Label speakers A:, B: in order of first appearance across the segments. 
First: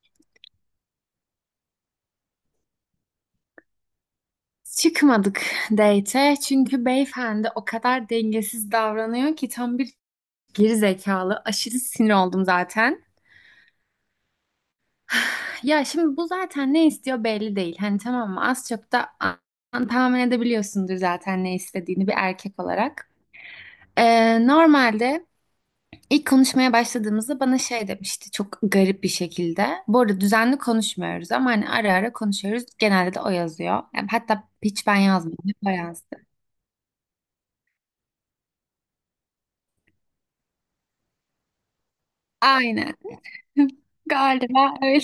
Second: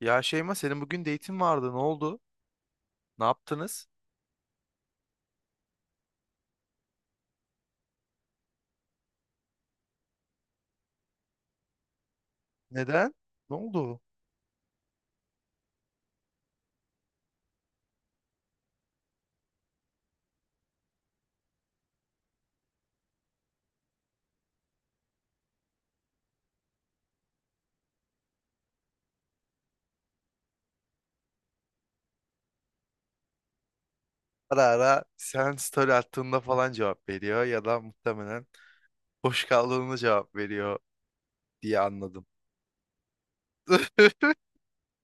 A: Ya Şeyma senin bugün date'in vardı. Ne oldu? Ne yaptınız?
B: Çıkmadık date'e çünkü beyefendi o kadar dengesiz davranıyor ki tam bir geri zekalı. Aşırı sinir oldum zaten.
A: Neden? Ne oldu?
B: Ya şimdi bu zaten ne istiyor belli değil. Hani tamam mı az çok da tahmin edebiliyorsundur zaten ne istediğini bir erkek olarak. Normalde ilk konuşmaya başladığımızda bana şey demişti çok garip bir şekilde. Bu arada düzenli konuşmuyoruz ama hani ara ara konuşuyoruz. Genelde de o yazıyor. Yani hatta
A: Ara
B: hiç ben
A: ara
B: yazmadım.
A: sen
B: O
A: story
B: yazdı.
A: attığında falan cevap veriyor ya da muhtemelen boş kaldığında cevap veriyor diye anladım.
B: Aynen. Galiba öyle.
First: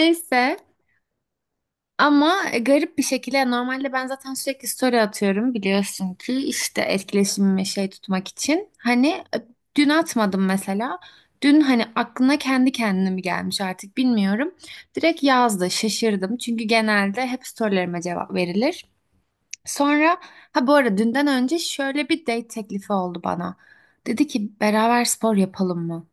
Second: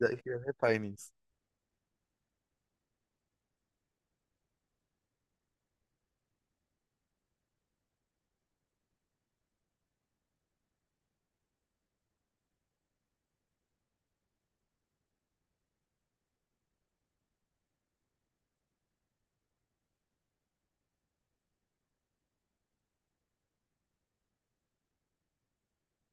A: Ya, hep aynıyız.
B: ama garip bir şekilde yani normalde ben zaten sürekli story atıyorum biliyorsun ki işte etkileşimimi şey tutmak için. Hani dün atmadım mesela. Dün hani aklına kendi kendine mi gelmiş artık bilmiyorum. Direkt yazdı şaşırdım çünkü genelde hep storylerime cevap verilir. Sonra ha bu arada dünden önce şöyle bir date teklifi oldu bana. Dedi ki beraber spor yapalım mı?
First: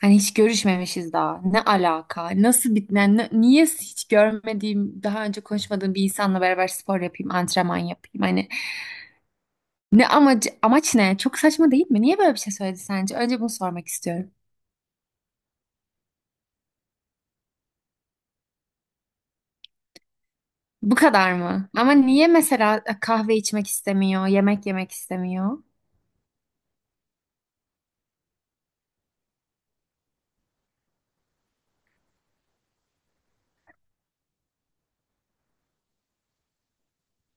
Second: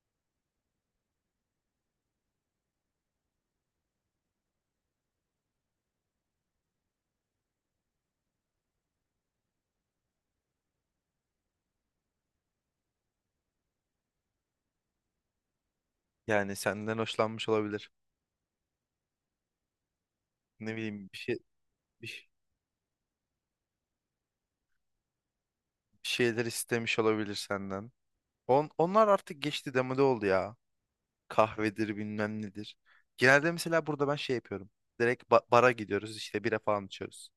B: Hani hiç görüşmemişiz daha. Ne alaka? Nasıl bitmen? Niye hiç görmediğim, daha önce konuşmadığım bir insanla beraber spor yapayım, antrenman yapayım? Hani ne amacı, amaç ne? Çok saçma değil mi? Niye böyle bir şey söyledi sence? Önce bunu sormak istiyorum.
A: Yani senden hoşlanmış olabilir. Ne
B: Bu
A: bileyim
B: kadar mı? Ama
A: bir,
B: niye
A: ş-
B: mesela kahve içmek istemiyor, yemek yemek istemiyor?
A: bir şeyler istemiş olabilir senden. Onlar artık geçti, demode oldu ya. Kahvedir bilmem nedir. Genelde mesela burada ben şey yapıyorum. Direkt bara gidiyoruz, işte bira falan içiyoruz.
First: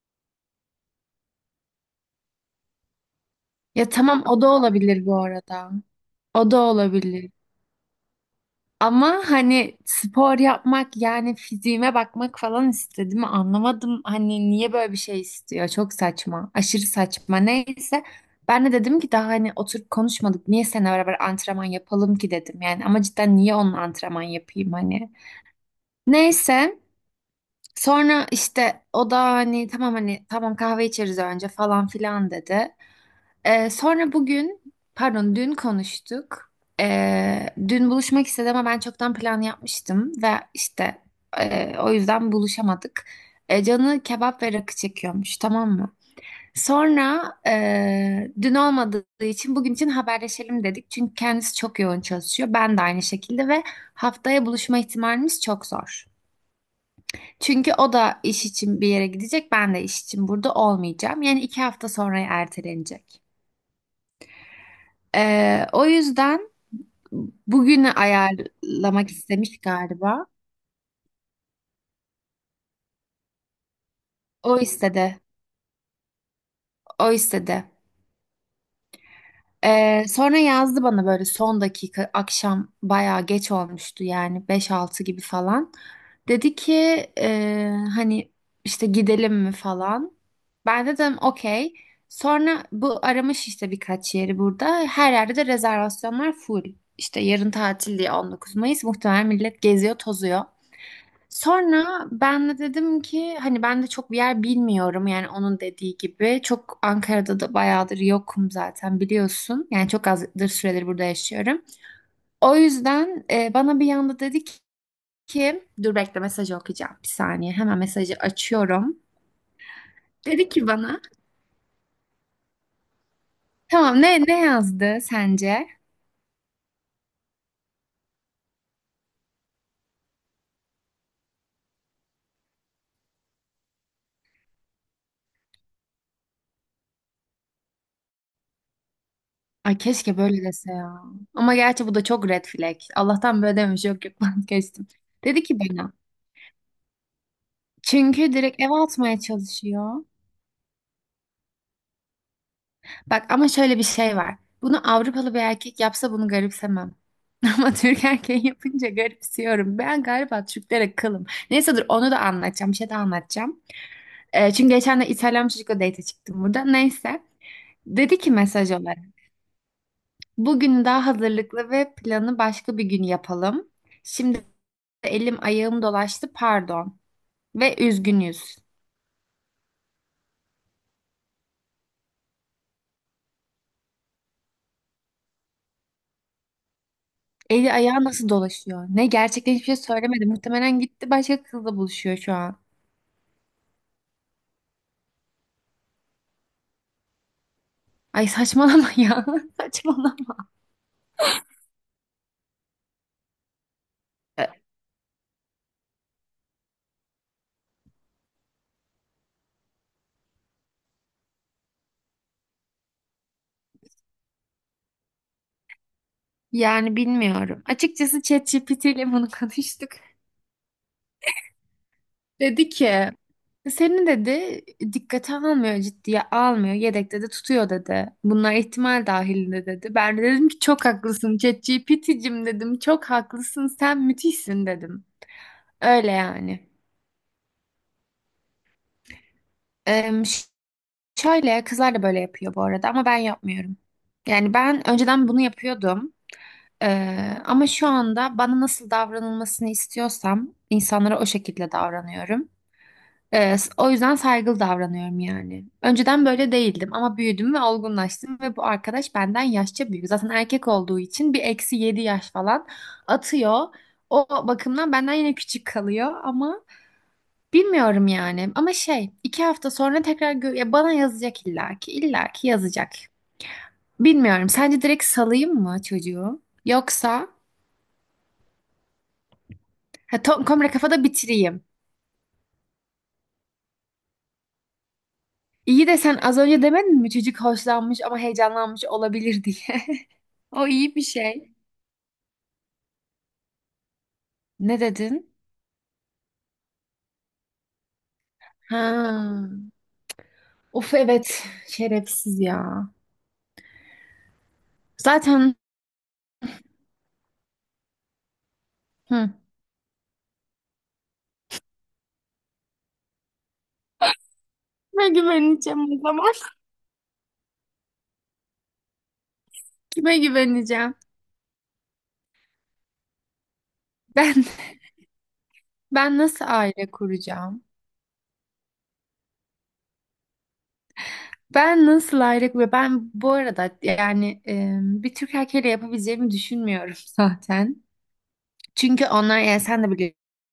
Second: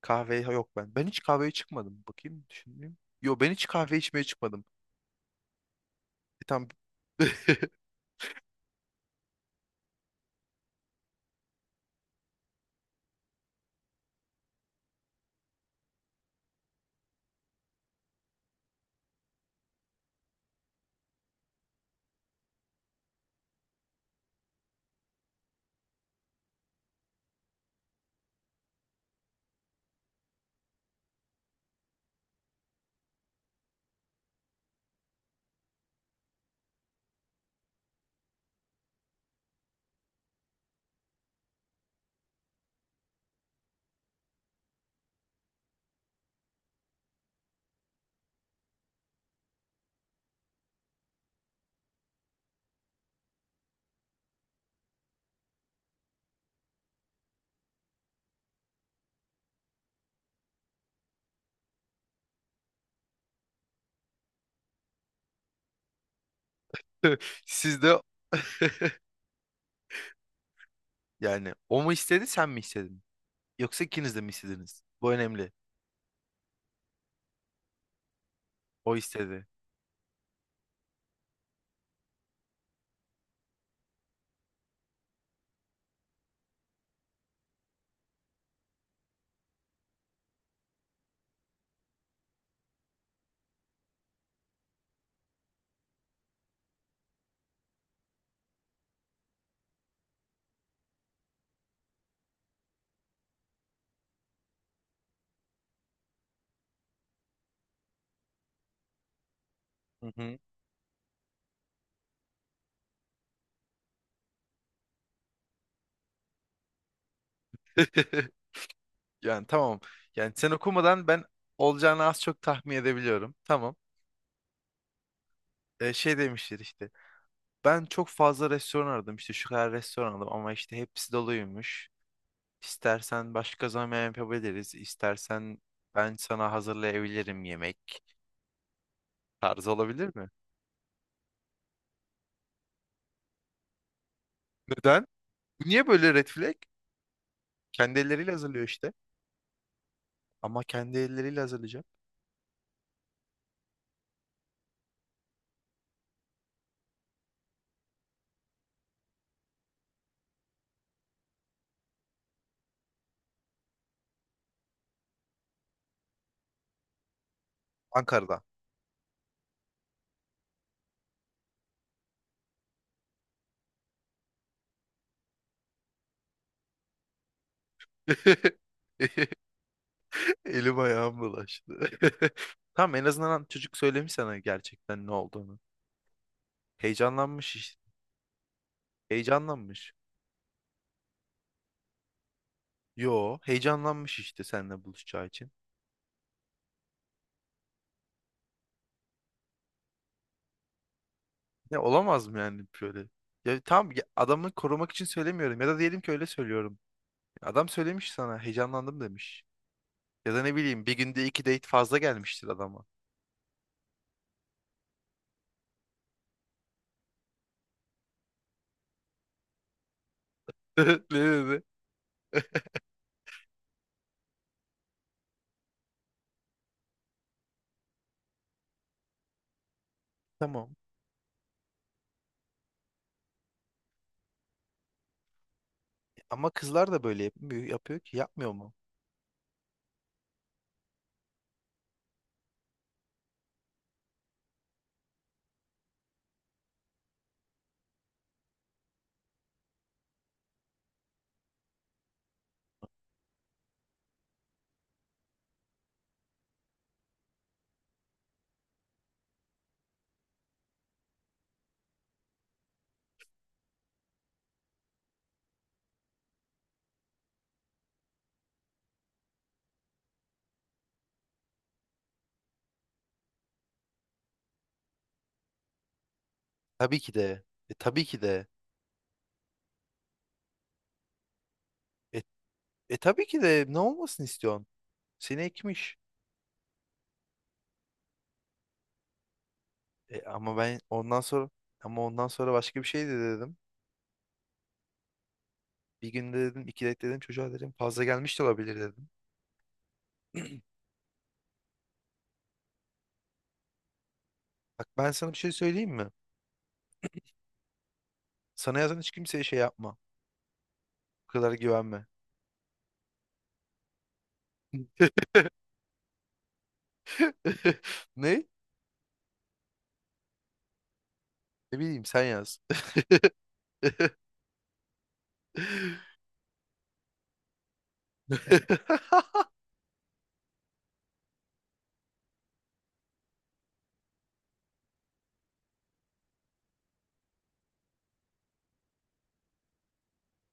A: Kahve yok ben. Ben hiç kahveye çıkmadım. Bakayım düşüneyim. Yo, ben hiç
B: Ya
A: kahve
B: tamam
A: içmeye
B: o da
A: çıkmadım.
B: olabilir bu arada.
A: E
B: O da
A: tam
B: olabilir. Ama hani spor yapmak yani fiziğime bakmak falan istedim. Anlamadım hani niye böyle bir şey istiyor. Çok saçma. Aşırı saçma. Neyse ben de dedim ki daha hani oturup konuşmadık. Niye seninle beraber antrenman yapalım ki dedim. Yani ama cidden niye onunla antrenman yapayım hani. Neyse sonra işte o da hani tamam hani tamam kahve içeriz önce falan filan dedi. Sonra bugün, pardon dün konuştuk. Dün buluşmak istedi ama ben çoktan plan yapmıştım ve işte o yüzden buluşamadık. E, canı kebap ve rakı çekiyormuş, tamam mı? Sonra dün olmadığı için bugün için haberleşelim dedik. Çünkü kendisi çok yoğun çalışıyor. Ben de aynı şekilde ve haftaya buluşma ihtimalimiz çok zor. Çünkü o da iş için bir yere gidecek, ben de iş için burada olmayacağım. Yani iki hafta sonra ertelenecek. O yüzden
A: Siz de,
B: bugünü ayarlamak istemiş galiba.
A: yani o mu istedi, sen mi istedin? Yoksa ikiniz de mi
B: O
A: istediniz? Bu
B: istedi.
A: önemli.
B: O istedi.
A: O istedi.
B: Sonra yazdı bana böyle son dakika akşam bayağı geç olmuştu yani beş altı gibi falan. Dedi ki hani işte gidelim mi falan. Ben dedim okey. Sonra bu aramış işte birkaç yeri burada. Her yerde de rezervasyonlar full. İşte yarın tatil diye 19 Mayıs muhtemelen millet geziyor tozuyor. Sonra ben de dedim ki hani ben de çok bir yer bilmiyorum yani onun dediği gibi. Çok Ankara'da da bayağıdır yokum zaten biliyorsun. Yani çok
A: Hı hı.
B: azdır süredir burada yaşıyorum. O yüzden bana bir yanda dedi ki dur bekle mesajı okuyacağım bir saniye. Hemen mesajı açıyorum.
A: Yani tamam. Yani
B: Dedi
A: sen
B: ki bana
A: okumadan ben olacağını az çok tahmin edebiliyorum. Tamam.
B: tamam ne yazdı sence?
A: Şey demiştir işte. Ben çok fazla restoran aradım, işte şu kadar restoran aradım ama işte hepsi doluymuş. İstersen başka zaman yapabiliriz. İstersen ben sana hazırlayabilirim yemek. Tarzı
B: Ay
A: olabilir
B: keşke
A: mi?
B: böyle dese ya. Ama gerçi bu da çok red flag. Allah'tan böyle dememiş yok yok ben
A: Neden?
B: dedi ki
A: Bu niye
B: bana
A: böyle red flag? Kendi elleriyle
B: çünkü direkt
A: hazırlıyor
B: eve
A: işte.
B: atmaya çalışıyor.
A: Ama kendi elleriyle hazırlayacak.
B: Bak ama şöyle bir şey var. Bunu Avrupalı bir erkek yapsa bunu garipsemem. Ama Türk erkeği yapınca garipsiyorum. Ben galiba Türklere kılım. Neyse dur onu da anlatacağım. Bir şey de anlatacağım. Çünkü geçen de İtalyan bir çocukla date çıktım burada. Neyse. Dedi ki
A: Ankara'da.
B: mesaj olarak. Bugün daha hazırlıklı ve planı başka bir gün yapalım. Şimdi elim ayağım dolaştı pardon. Ve üzgünüz.
A: Elim ayağım bulaştı. Tamam, en azından çocuk söylemiş sana gerçekten ne olduğunu. Heyecanlanmış
B: Eli
A: işte.
B: ayağı nasıl dolaşıyor? Ne gerçekten hiçbir şey
A: Heyecanlanmış.
B: söylemedi. Muhtemelen gitti başka kızla buluşuyor şu an.
A: Yo, heyecanlanmış işte seninle buluşacağı için.
B: Ay saçmalama ya. Saçmalama.
A: Ya olamaz mı yani böyle? Ya tamam, ya adamı korumak için söylemiyorum ya da diyelim ki öyle söylüyorum. Adam söylemiş sana, heyecanlandım demiş. Ya da ne bileyim, bir günde iki date fazla gelmiştir adama.
B: Yani bilmiyorum. Açıkçası ChatGPT ile bunu konuştuk.
A: Ne dedi?
B: Dedi ki seni dedi dikkate almıyor, ciddiye almıyor, yedekte de tutuyor dedi. Bunlar ihtimal dahilinde dedi. Ben de dedim ki
A: Tamam.
B: çok haklısın ChatGPT'cim dedim. Çok haklısın sen müthişsin dedim. Öyle
A: Ama
B: yani.
A: kızlar da böyle yapmıyor, yapıyor ki yapmıyor mu?
B: Em, ş- şöyle kızlar da böyle yapıyor bu arada ama ben yapmıyorum. Yani ben önceden bunu yapıyordum. Ama şu anda bana nasıl davranılmasını istiyorsam insanlara o şekilde davranıyorum. O yüzden saygılı davranıyorum yani. Önceden böyle değildim ama büyüdüm ve olgunlaştım ve bu arkadaş benden yaşça büyük. Zaten erkek olduğu için bir eksi 7 yaş falan atıyor. O bakımdan benden yine küçük kalıyor ama bilmiyorum yani. Ama şey iki hafta sonra tekrar ya bana yazacak illaki yazacak. Bilmiyorum. Sence direkt salayım mı çocuğu?
A: Tabii ki
B: Yoksa
A: de. Tabii ki de.
B: ha, tam komple kafada bitireyim.
A: E, tabii ki de, ne olmasını istiyorsun? Seni
B: İyi de
A: ekmiş.
B: sen az önce demedin mi çocuk hoşlanmış ama heyecanlanmış olabilir diye.
A: E, ama
B: O
A: ben
B: iyi bir
A: ondan sonra
B: şey.
A: Ama ondan sonra başka bir şey de dedim.
B: Ne dedin?
A: Bir günde dedim, iki date dedim çocuğa, dedim fazla gelmiş de olabilir dedim.
B: Ha. Of evet. Şerefsiz ya.
A: Bak, ben sana bir şey
B: Zaten
A: söyleyeyim mi? Sana yazan hiç
B: hı.
A: kimseye şey yapma. Bu kadar güvenme.
B: Kime güveneceğim o zaman?
A: Ne?
B: Kime güveneceğim?
A: Ne bileyim, sen yaz.
B: Ben Ben nasıl aile kuracağım? Ben nasıl aile kuracağım? Ben bu arada yani bir Türk erkeğiyle yapabileceğimi düşünmüyorum zaten. Çünkü onlar yani sen de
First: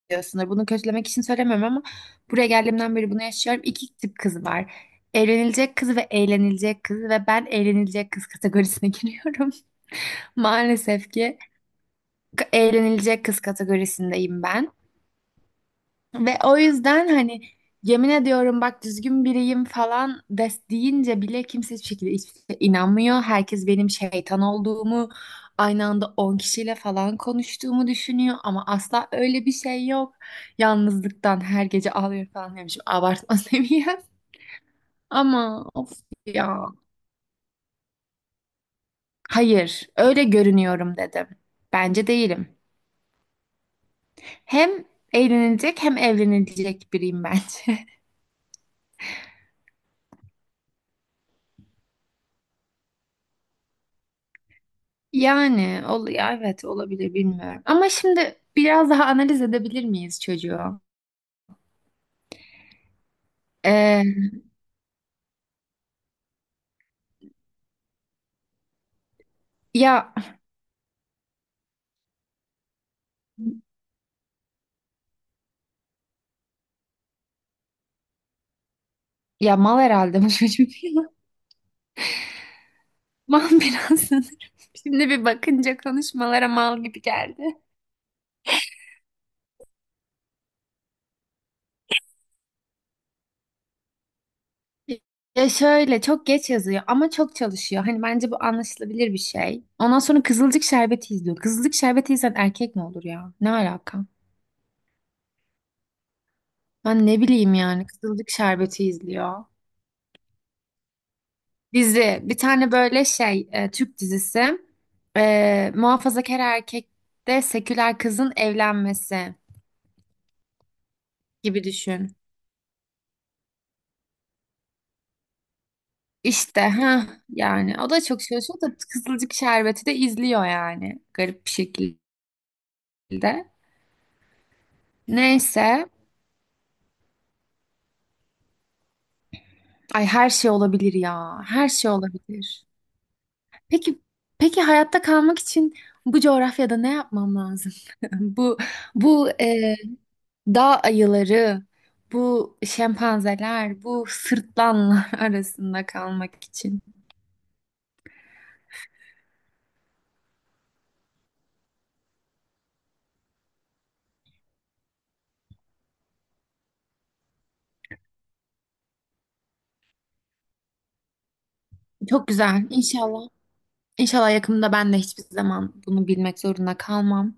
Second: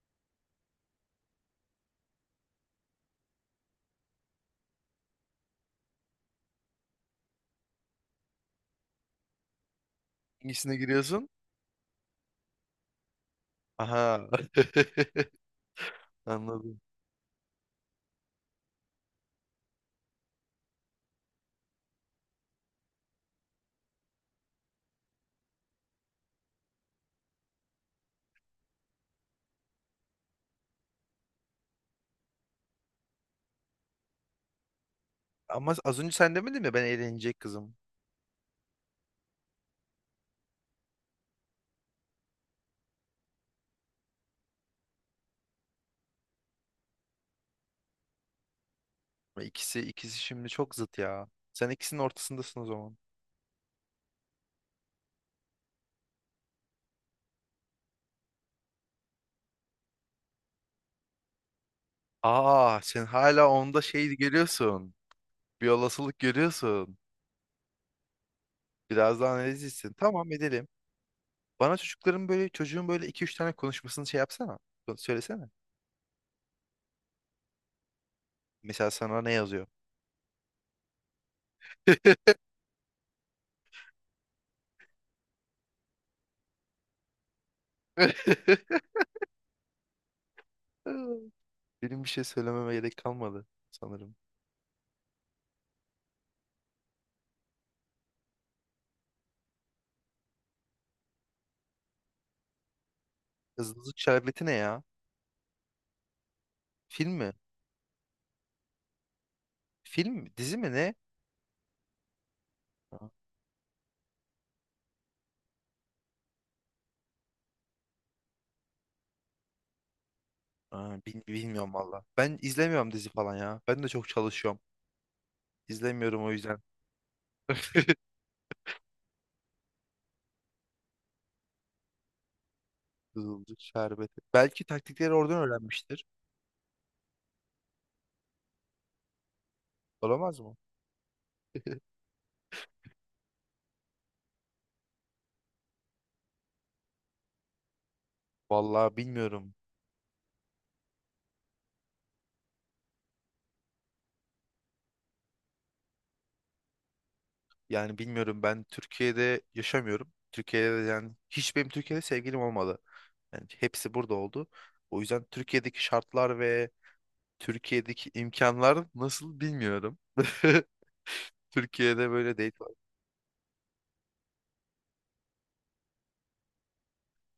B: biliyorsunlar. Bunu kötülemek için söylemiyorum ama buraya geldiğimden beri bunu yaşıyorum. İki tip kız var. Evlenilecek kız ve eğlenilecek kız ve ben eğlenilecek kız kategorisine giriyorum.
A: Hangisine
B: Maalesef
A: giriyorsun?
B: ki eğlenilecek kız
A: Aha.
B: kategorisindeyim ben. Ve o
A: Anladım.
B: yüzden hani yemin ediyorum bak düzgün biriyim falan des deyince bile kimse hiçbir şekilde hiçbir şeye inanmıyor. Herkes benim şeytan olduğumu, aynı anda 10 kişiyle falan konuştuğumu düşünüyor ama asla öyle bir şey yok. Yalnızlıktan her gece ağlıyor falan demişim. Abartma seviyem. Ama
A: Ama
B: of
A: az önce sen demedin
B: ya.
A: mi ben eğlenecek kızım.
B: Hayır, öyle görünüyorum dedim. Bence değilim. Hem eğlenilecek hem evlenilecek biriyim bence.
A: İkisi şimdi çok zıt ya. Sen ikisinin ortasındasın o zaman.
B: Yani ol ya evet olabilir bilmiyorum. Ama şimdi biraz daha analiz edebilir miyiz çocuğu?
A: Aa, sen hala onda şey
B: Ee,
A: görüyorsun. Bir olasılık görüyorsun. Biraz daha analizlisin.
B: ya
A: Tamam, edelim. Bana çocukların böyle çocuğun böyle iki üç tane konuşmasını şey yapsana. Söylesene. Mesela sana ne
B: ya
A: yazıyor?
B: mal herhalde bu çocuk. Mal biraz sanırım. Şimdi bir bakınca konuşmalara mal gibi geldi.
A: Benim bir şey söylememe gerek kalmadı sanırım.
B: Ya şöyle çok geç yazıyor ama çok çalışıyor. Hani bence bu anlaşılabilir bir şey. Ondan sonra Kızılcık Şerbeti izliyor. Kızılcık Şerbeti izleyen erkek mi olur ya? Ne
A: Hızlı Hızlı
B: alaka?
A: Şerbeti ne ya?
B: Ben
A: Film
B: ne
A: mi?
B: bileyim yani Kızılcık Şerbeti izliyor.
A: Film mi, dizi mi, ne?
B: Dizi. Bir tane böyle şey Türk dizisi. Muhafazakar erkekte seküler kızın evlenmesi
A: Aa,
B: gibi
A: bilmiyorum valla.
B: düşün.
A: Ben izlemiyorum dizi falan ya. Ben de çok çalışıyorum. İzlemiyorum o yüzden.
B: İşte ha yani o da çok çalışıyor da Kızılcık Şerbeti de izliyor yani garip bir şekilde.
A: Kızılcık şerbeti. Belki taktikleri oradan
B: Neyse.
A: öğrenmiştir.
B: Ay her
A: Olamaz
B: şey
A: mı?
B: olabilir ya. Her şey olabilir. Peki, peki hayatta kalmak için bu coğrafyada ne yapmam lazım? Bu
A: Vallahi
B: Bu
A: bilmiyorum.
B: dağ ayıları, bu şempanzeler, bu sırtlanlar arasında kalmak için.
A: Yani bilmiyorum, ben Türkiye'de yaşamıyorum. Türkiye'de de yani hiç benim Türkiye'de sevgilim olmadı. Yani hepsi burada oldu. O yüzden Türkiye'deki şartlar ve Türkiye'deki imkanlar nasıl bilmiyorum. Türkiye'de
B: Çok
A: böyle değil.
B: güzel. İnşallah. İnşallah yakında ben de hiçbir zaman bunu bilmek zorunda kalmam.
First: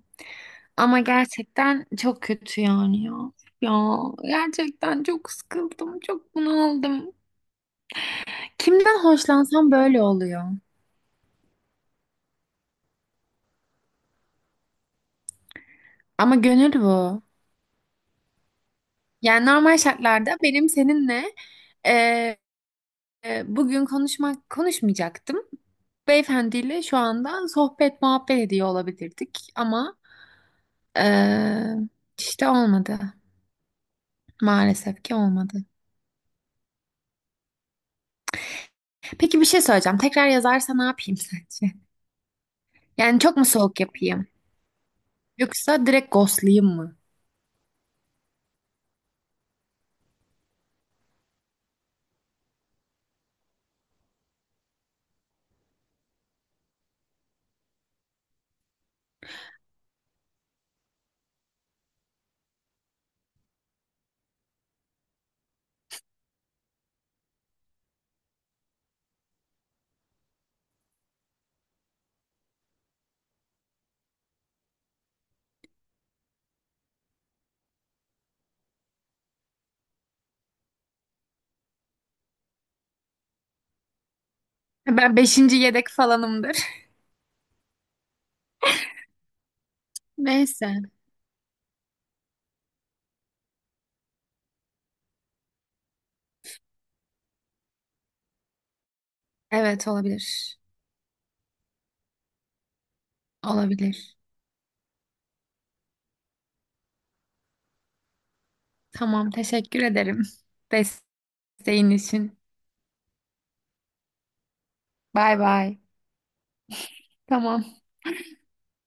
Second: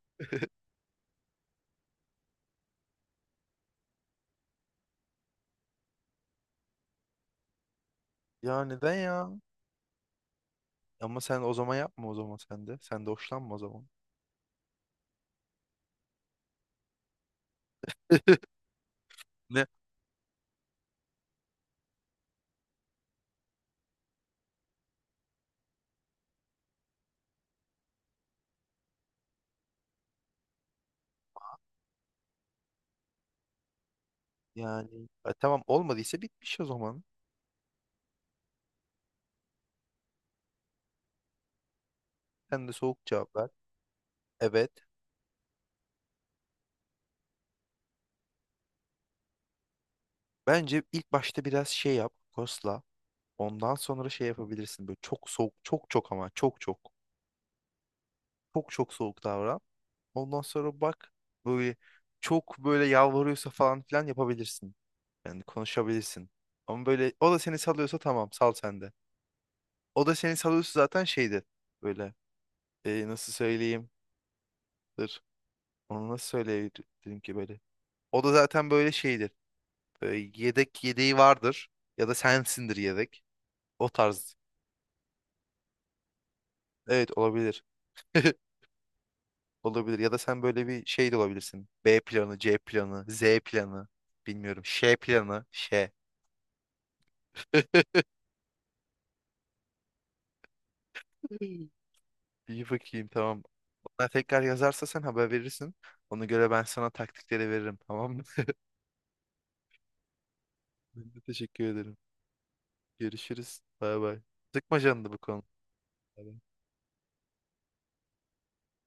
B: Ama gerçekten çok kötü yani ya. Ya gerçekten çok sıkıldım, çok bunaldım.
A: Ya neden
B: Kimden
A: ya?
B: hoşlansam böyle oluyor.
A: Ama sen o zaman yapma o zaman, sen de. Sen de hoşlanma o zaman.
B: Ama gönül bu. Yani
A: Ne?
B: normal şartlarda benim seninle e, bugün konuşmak konuşmayacaktım. Beyefendiyle şu anda sohbet muhabbet ediyor olabilirdik ama e, işte olmadı. Maalesef
A: Yani
B: ki
A: tamam,
B: olmadı.
A: olmadıysa bitmiş o zaman.
B: Peki bir şey söyleyeceğim. Tekrar yazarsa ne yapayım sence?
A: Sen de soğuk
B: Yani
A: cevap
B: çok mu
A: ver.
B: soğuk yapayım?
A: Evet.
B: Yoksa direkt ghostlayayım mı?
A: Bence ilk başta biraz şey yap. Kosla. Ondan sonra şey yapabilirsin. Böyle çok soğuk. Çok çok ama çok çok. Çok çok soğuk davran. Ondan sonra bak, böyle çok böyle yalvarıyorsa falan filan yapabilirsin. Yani konuşabilirsin. Ama böyle o da seni salıyorsa tamam, sal sen de. O da seni salıyorsa zaten şeydir. Böyle nasıl söyleyeyim? Onu nasıl söyleyebilirim ki böyle? O da zaten böyle şeydir. Böyle yedek yedeği vardır. Ya da sensindir yedek. O tarz.
B: Ben beşinci yedek falanımdır.
A: Evet, olabilir. Olabilir. Ya da sen böyle
B: Neyse.
A: bir şey de olabilirsin. B planı, C planı, Z planı. Bilmiyorum. Ş planı. Ş.
B: Evet olabilir.
A: İyi, bakayım tamam. Bana
B: Olabilir.
A: tekrar yazarsa sen haber verirsin. Ona göre ben sana taktikleri veririm, tamam mı?
B: Tamam teşekkür ederim.
A: Ben de teşekkür
B: Desteğin
A: ederim.
B: için.
A: Görüşürüz. Bay bay. Sıkma canını bu
B: Bay
A: konu.
B: bay.
A: Bay bay.
B: Tamam.